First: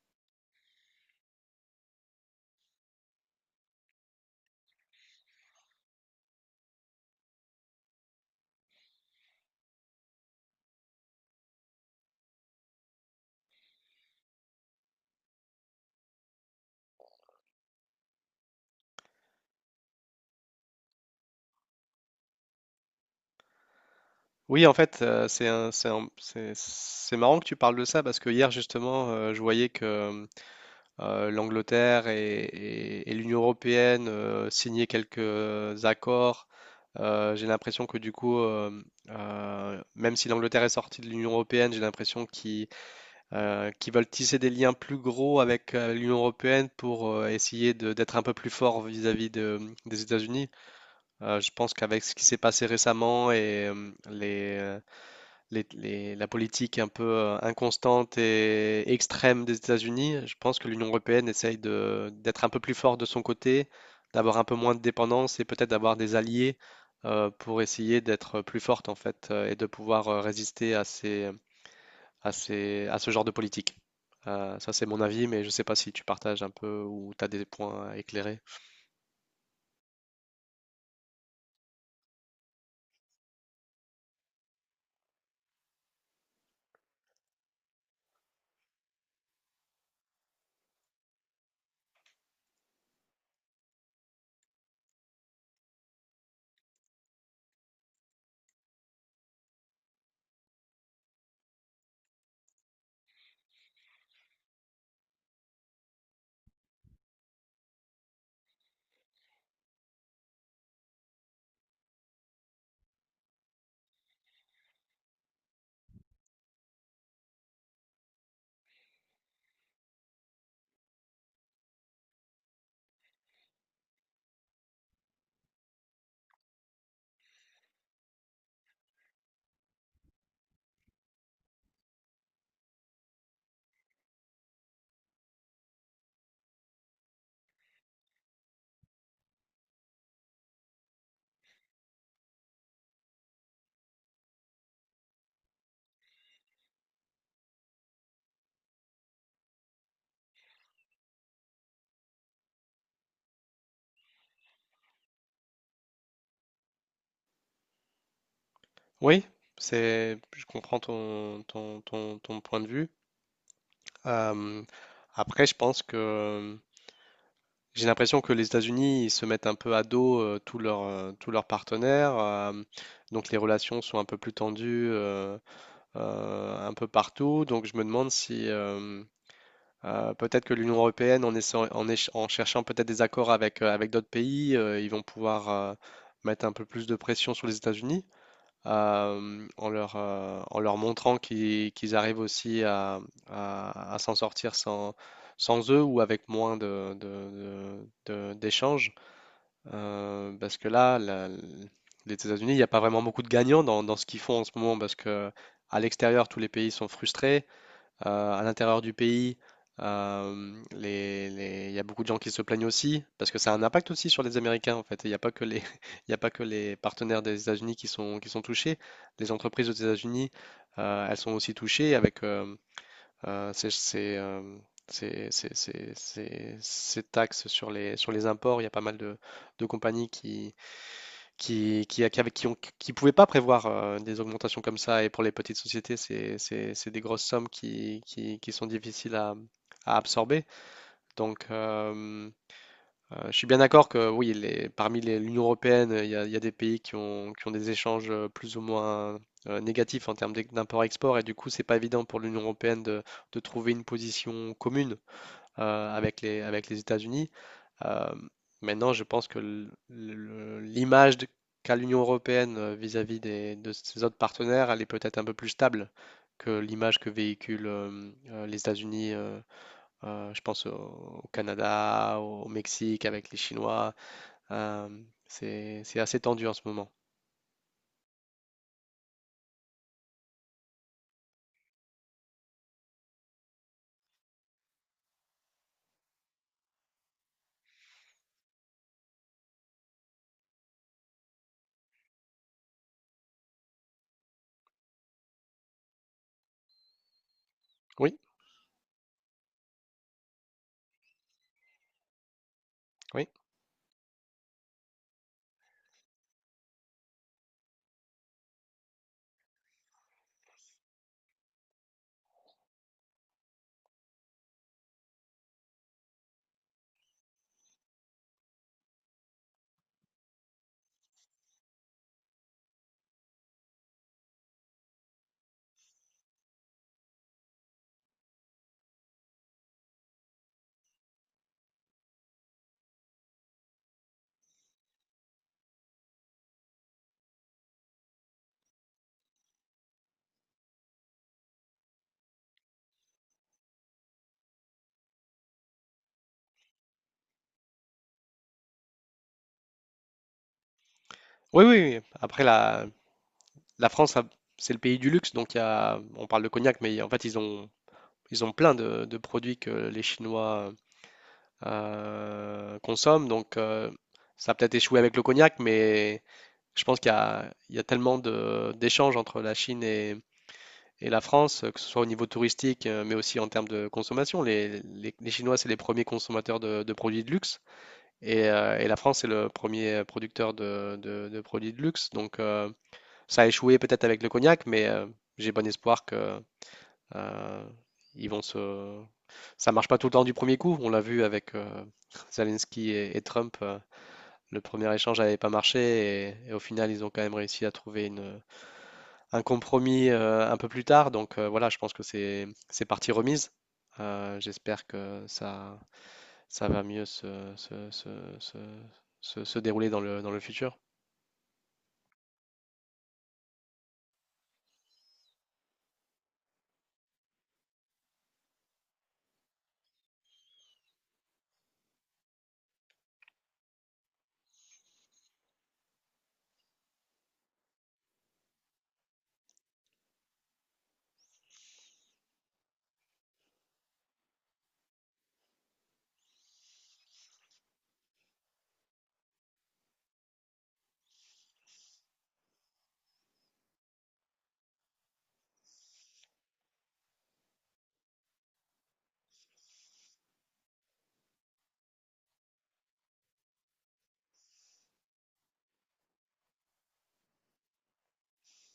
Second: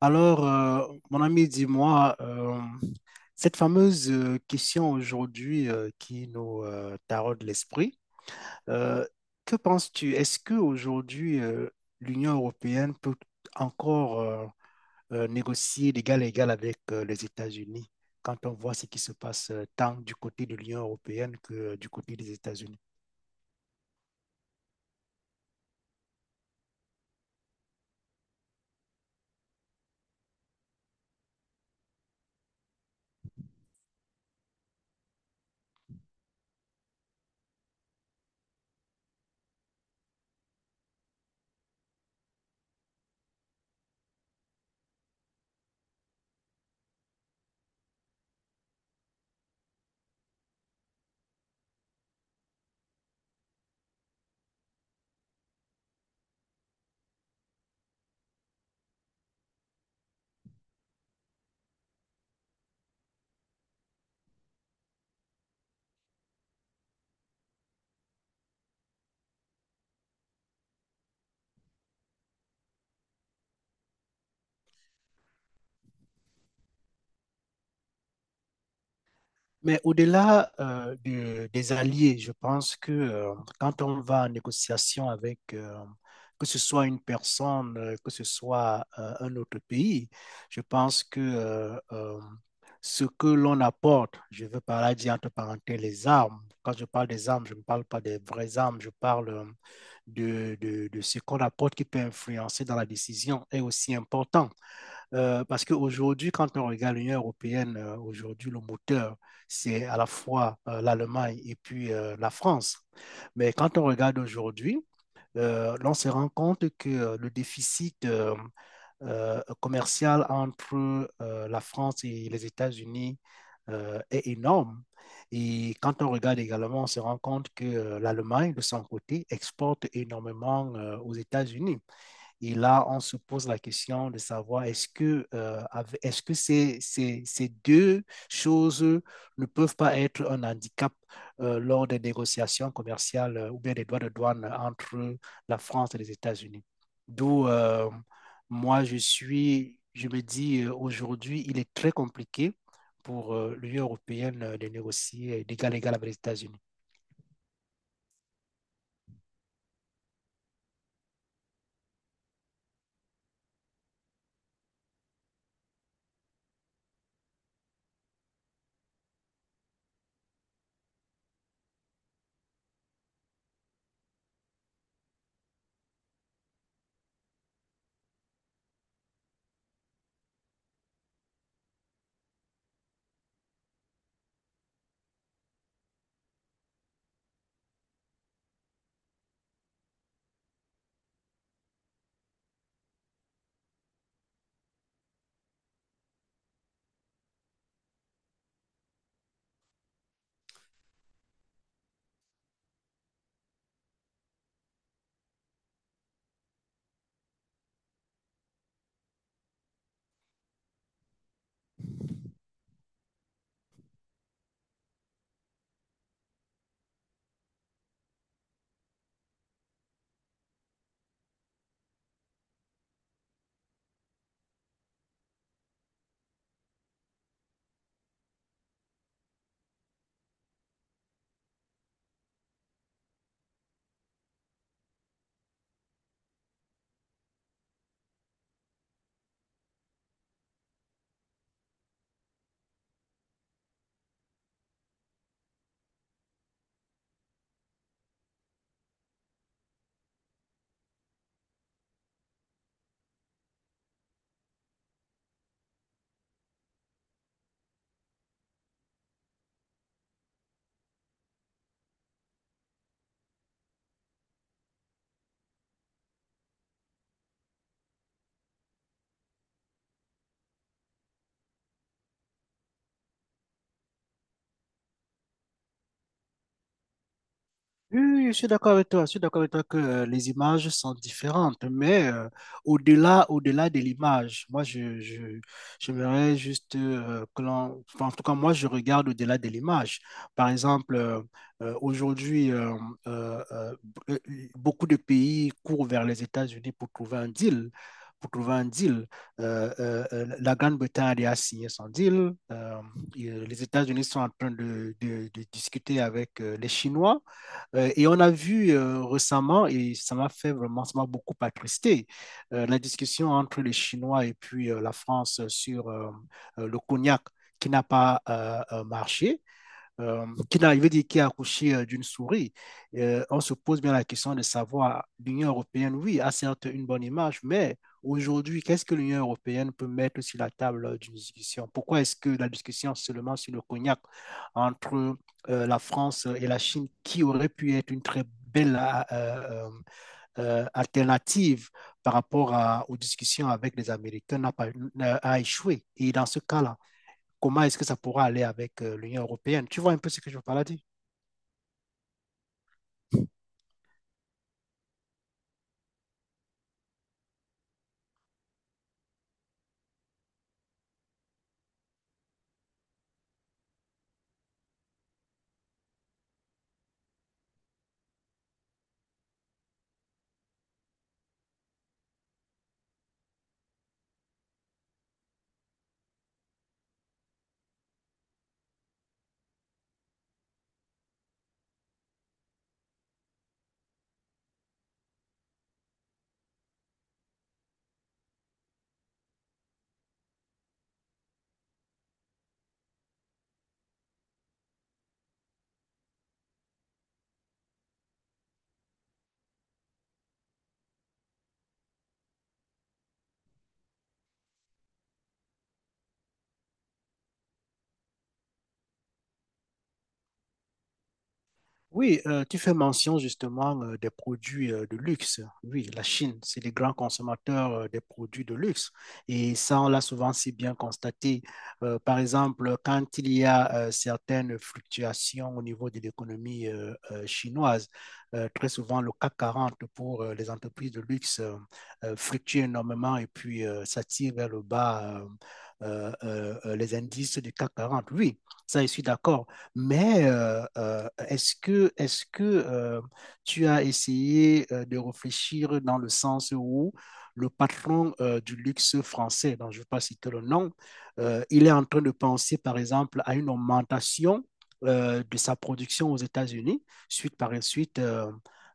Alors, mon ami, dis-moi, cette fameuse question aujourd'hui, qui nous taraude l'esprit. Euh, que penses-tu? Est-ce que aujourd'hui, l'Union européenne peut encore négocier d'égal à égal avec les États-Unis quand on voit ce qui se passe, tant du côté de l'Union européenne que du côté des États-Unis? Oui, en fait, c'est marrant que tu parles de ça parce que hier, justement, je voyais que l'Angleterre et l'Union européenne signaient quelques accords. J'ai l'impression que du coup, même si l'Angleterre est sortie de l'Union européenne, j'ai l'impression qu'ils veulent tisser des liens plus gros avec l'Union européenne pour essayer d'être un peu plus fort vis-à-vis des États-Unis. Je pense qu'avec ce qui s'est passé récemment et la politique un peu inconstante et extrême des États-Unis, je pense que l'Union européenne essaye d'être un peu plus forte de son côté, d'avoir un peu moins de dépendance et peut-être d'avoir des alliés pour essayer d'être plus forte en fait et de pouvoir résister à ce genre de politique. Ça, c'est mon avis, mais je ne sais pas si tu partages un peu ou tu as des points à éclairer. Mais au-delà des alliés, je pense que, quand on va en négociation avec, que ce soit une personne, que ce soit un autre pays, je pense que ce que l'on apporte, je veux par là dire entre parenthèses les armes. Quand je parle des armes, je ne parle pas des vraies armes, je parle, de ce qu'on apporte qui peut influencer dans la décision est aussi important. Parce qu'aujourd'hui, quand on regarde l'Union européenne, aujourd'hui, le moteur, c'est à la fois l'Allemagne et puis la France. Mais quand on regarde aujourd'hui, on se rend compte que le déficit commercial entre la France et les États-Unis est énorme. Et quand on regarde également, on se rend compte que l'Allemagne, de son côté, exporte énormément aux États-Unis. Et là, on se pose la question de savoir est-ce que ces deux choses ne peuvent pas être un handicap lors des négociations commerciales, ou bien des droits de douane entre la France et les États-Unis. D'où, moi, je suis, je me dis, aujourd'hui, il est très compliqué pour l'Union européenne de négocier d'égal à égal avec les États-Unis. Oui, je comprends ton point de vue. Euh, après, je pense que j'ai l'impression que les États-Unis, ils se mettent un peu à dos tous leurs partenaires, donc les relations sont un peu plus tendues un peu partout. Donc je me demande si peut-être que l'Union européenne, en, essayant- en, éche- en cherchant peut-être des accords avec avec d'autres pays, ils vont pouvoir mettre un peu plus de pression sur les États-Unis en leur montrant qu'ils arrivent aussi à s'en sortir sans eux ou avec moins d'échanges. Parce que là, les États-Unis, il n'y a pas vraiment beaucoup de gagnants dans ce qu'ils font en ce moment parce que à l'extérieur, tous les pays sont frustrés. À l'intérieur du pays, il y a beaucoup de gens qui se plaignent aussi, parce que ça a un impact aussi sur les Américains, en fait. Il n'y a pas que les, il y a pas que les partenaires des États-Unis qui sont touchés. Les entreprises aux États-Unis, elles sont aussi touchées avec ces, ces, ces- ces- ces- ces- ces taxes sur les imports. Il y a pas mal de compagnies qui, qui pouvaient pas prévoir des augmentations comme ça. Et pour les petites sociétés, c'est des grosses sommes qui sont difficiles à absorber. Donc, je suis bien d'accord que oui, parmi l'Union européenne, il y a des pays qui ont des échanges plus ou moins négatifs en termes d'import-export. Et du coup, c'est pas évident pour l'Union européenne de trouver une position commune avec les États-Unis. Euh, maintenant, je pense que l'image qu'a l'Union européenne vis-à-vis des, de ses autres partenaires, elle est peut-être un peu plus stable que l'image que véhiculent les États-Unis, je pense au, au Canada, au Mexique, avec les Chinois. Euh, c'est assez tendu en ce moment. Oui, oui, oui, je suis d'accord avec toi. Je suis d'accord avec toi que, les images sont différentes, mais au-delà de l'image, moi, j'aimerais juste que l'on, enfin, en tout cas, moi, je regarde au-delà de l'image. Par exemple, aujourd'hui, euh, euh, beaucoup de pays courent vers les États-Unis pour trouver un deal. Oui, Pour trouver un deal, la Grande-Bretagne a signé son deal. Euh, oui. et, les États-Unis sont en train de discuter avec les Chinois. Et on a vu, récemment, et ça m'a fait vraiment, ça m'a beaucoup attristé, la discussion entre les Chinois et puis la France sur le cognac qui n'a pas marché, qui, je veux dire, qui a accouché d'une souris. On se pose bien la question de savoir: l'Union européenne, oui, a certes une bonne image, mais aujourd'hui, qu'est-ce que l'Union européenne peut mettre sur la table, d'une discussion? Pourquoi est-ce que la discussion seulement sur le cognac entre la France et la Chine, qui aurait pu être une très belle, alternative par rapport aux discussions avec les Américains, n'a pas, a échoué? Et dans ce cas-là, comment est-ce que ça pourra aller avec l'Union européenne? Tu vois un peu ce que je veux par là dire? Oui, oui, oui. Après, la France, c'est le pays du luxe, donc il y a, on parle de cognac, mais en fait, ils ont ils ont plein de produits que les Chinois consomment, donc ça a peut-être échoué avec le cognac, mais je pense il y a tellement d'échanges entre la Chine et la France, que ce soit au niveau touristique, mais aussi en termes de consommation. Les Chinois, c'est les premiers consommateurs de produits de luxe, et la France, c'est le premier producteur de produits de luxe. Donc ça a échoué peut-être avec le cognac, mais j'ai bon espoir que euh, ils vont se, ça marche pas tout le temps du premier coup. On l'a vu avec Zelensky et Trump. Le premier échange n'avait pas marché et au final, ils ont quand même réussi à trouver une, un compromis un peu plus tard. Donc voilà, je pense que c'est partie remise. J'espère que ça va mieux se, se dérouler dans le futur. Oui, tu fais mention justement des produits de luxe. Oui, la Chine, c'est les grands consommateurs des produits de luxe. Et ça, on l'a souvent si bien constaté. Par exemple, quand il y a certaines fluctuations au niveau de l'économie, chinoise, très souvent le CAC 40 pour les entreprises de luxe fluctue énormément et puis ça tire vers le bas, les indices du CAC 40. Oui, ça, je suis d'accord. Mais est-ce que tu as essayé de réfléchir dans le sens où le patron du luxe français, dont je ne vais pas citer le nom, il est en train de penser, par exemple, à une augmentation de sa production aux États-Unis, suite par suite, euh,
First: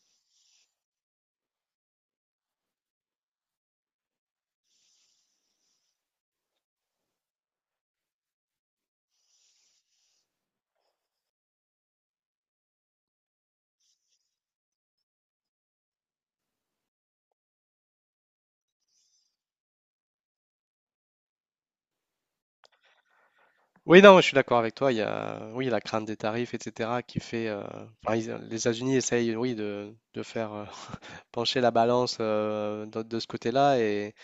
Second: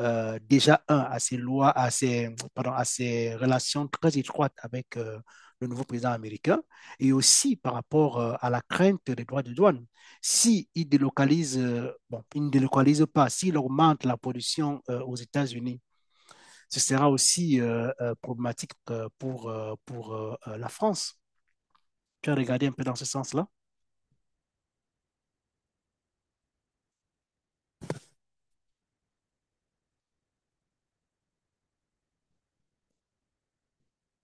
euh, déjà, un, à ses lois, à ses, pardon, à ses relations très étroites avec le nouveau président américain, et aussi par rapport à la crainte des droits de douane si ils délocalisent, bon, ils ne délocalisent pas, s'ils augmentent la production aux États-Unis, ce sera aussi problématique pour la France. Tu as regardé un peu dans ce sens-là? Oui, non, je suis d'accord avec toi. Il y a, oui, la crainte des tarifs, etc., qui fait. Enfin, les États-Unis essayent, oui, de faire pencher la balance de ce côté-là. Et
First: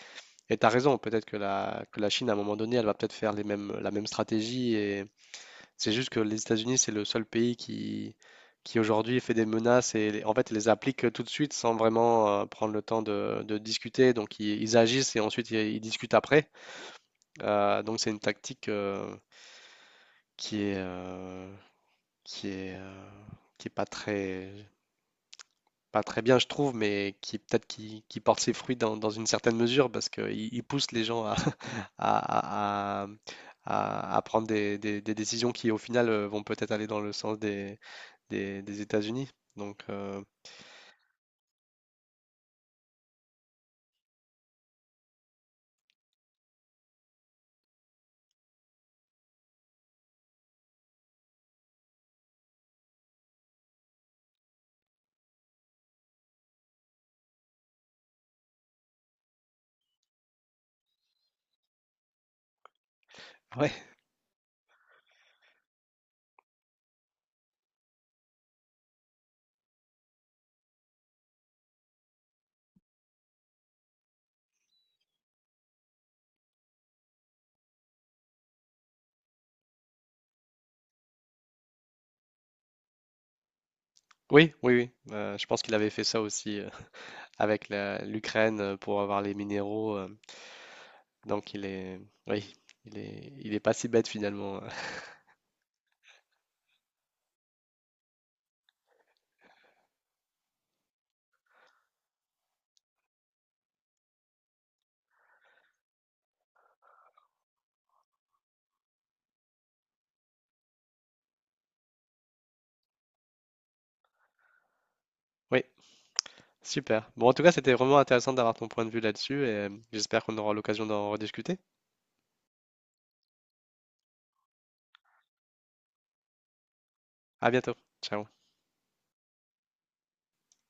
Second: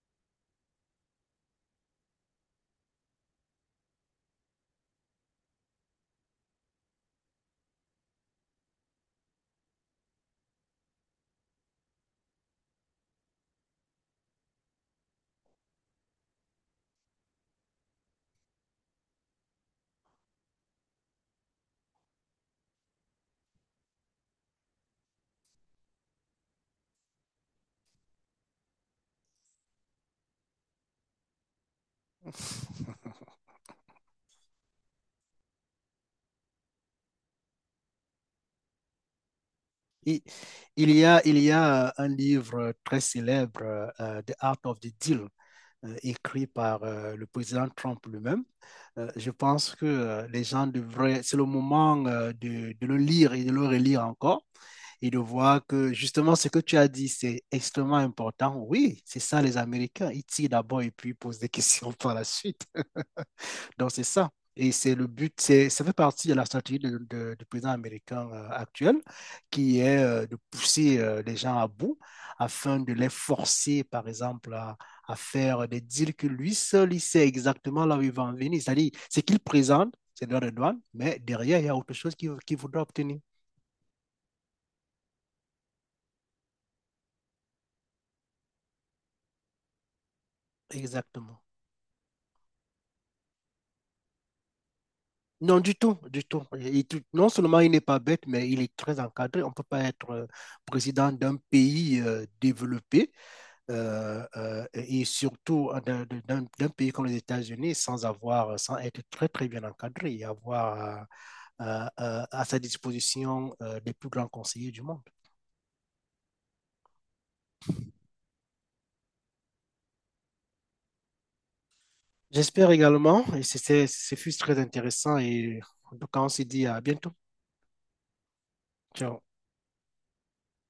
tu as raison, peut-être que que la Chine, à un moment donné, elle va peut-être faire les mêmes, la même stratégie. Et c'est juste que les États-Unis, c'est le seul pays qui aujourd'hui fait des menaces et en fait ils les applique tout de suite sans vraiment prendre le temps de discuter. Donc ils agissent et ensuite ils discutent après. Donc c'est une tactique qui est, euh, qui est, euh, qui est pas très pas très bien, je trouve, mais qui peut-être qui porte ses fruits dans, dans une certaine mesure parce qu'il il pousse les gens à, à, à- à- à prendre des, des décisions qui, au final, vont peut-être aller dans le sens des États-Unis. Donc, Et, il y a un livre très célèbre, The Art of the Deal, écrit par le président Trump lui-même. Je pense que, les gens devraient, c'est le moment de le lire et de le relire encore et de voir que justement ce que tu as dit, c'est extrêmement important. Oui, c'est ça les Américains. Ils tirent d'abord et puis ils posent des questions par la suite. ouais, Donc, c'est ça. Et c'est le but, ça fait partie de la stratégie du président américain actuel, qui est de pousser les gens à bout afin de les forcer, par exemple, à faire des deals que lui seul, il sait exactement là où il va en venir. C'est-à-dire, ce qu'il présente, c'est droit de douane, mais derrière, il y a autre chose qu'il voudra obtenir. oui, oui, oui. Je pense qu'il avait fait ça aussi avec l'Ukraine pour avoir les minéraux. Exactement. donc, il est, oui, il est pas si bête finalement. Non, du tout, du tout. Non seulement il n'est pas bête, mais il est très encadré. On ne peut pas être président d'un pays développé, et surtout d'un pays comme les États-Unis sans avoir, sans être très très bien encadré et avoir à sa disposition les plus grands conseillers du monde. Oui. Super. Bon, en tout cas, c'était vraiment intéressant d'avoir ton point de vue là-dessus et j'espère qu'on aura l'occasion d'en rediscuter. J'espère également, et ce fut très intéressant, et en tout cas, on se dit à bientôt. À bientôt. Ciao. Ciao.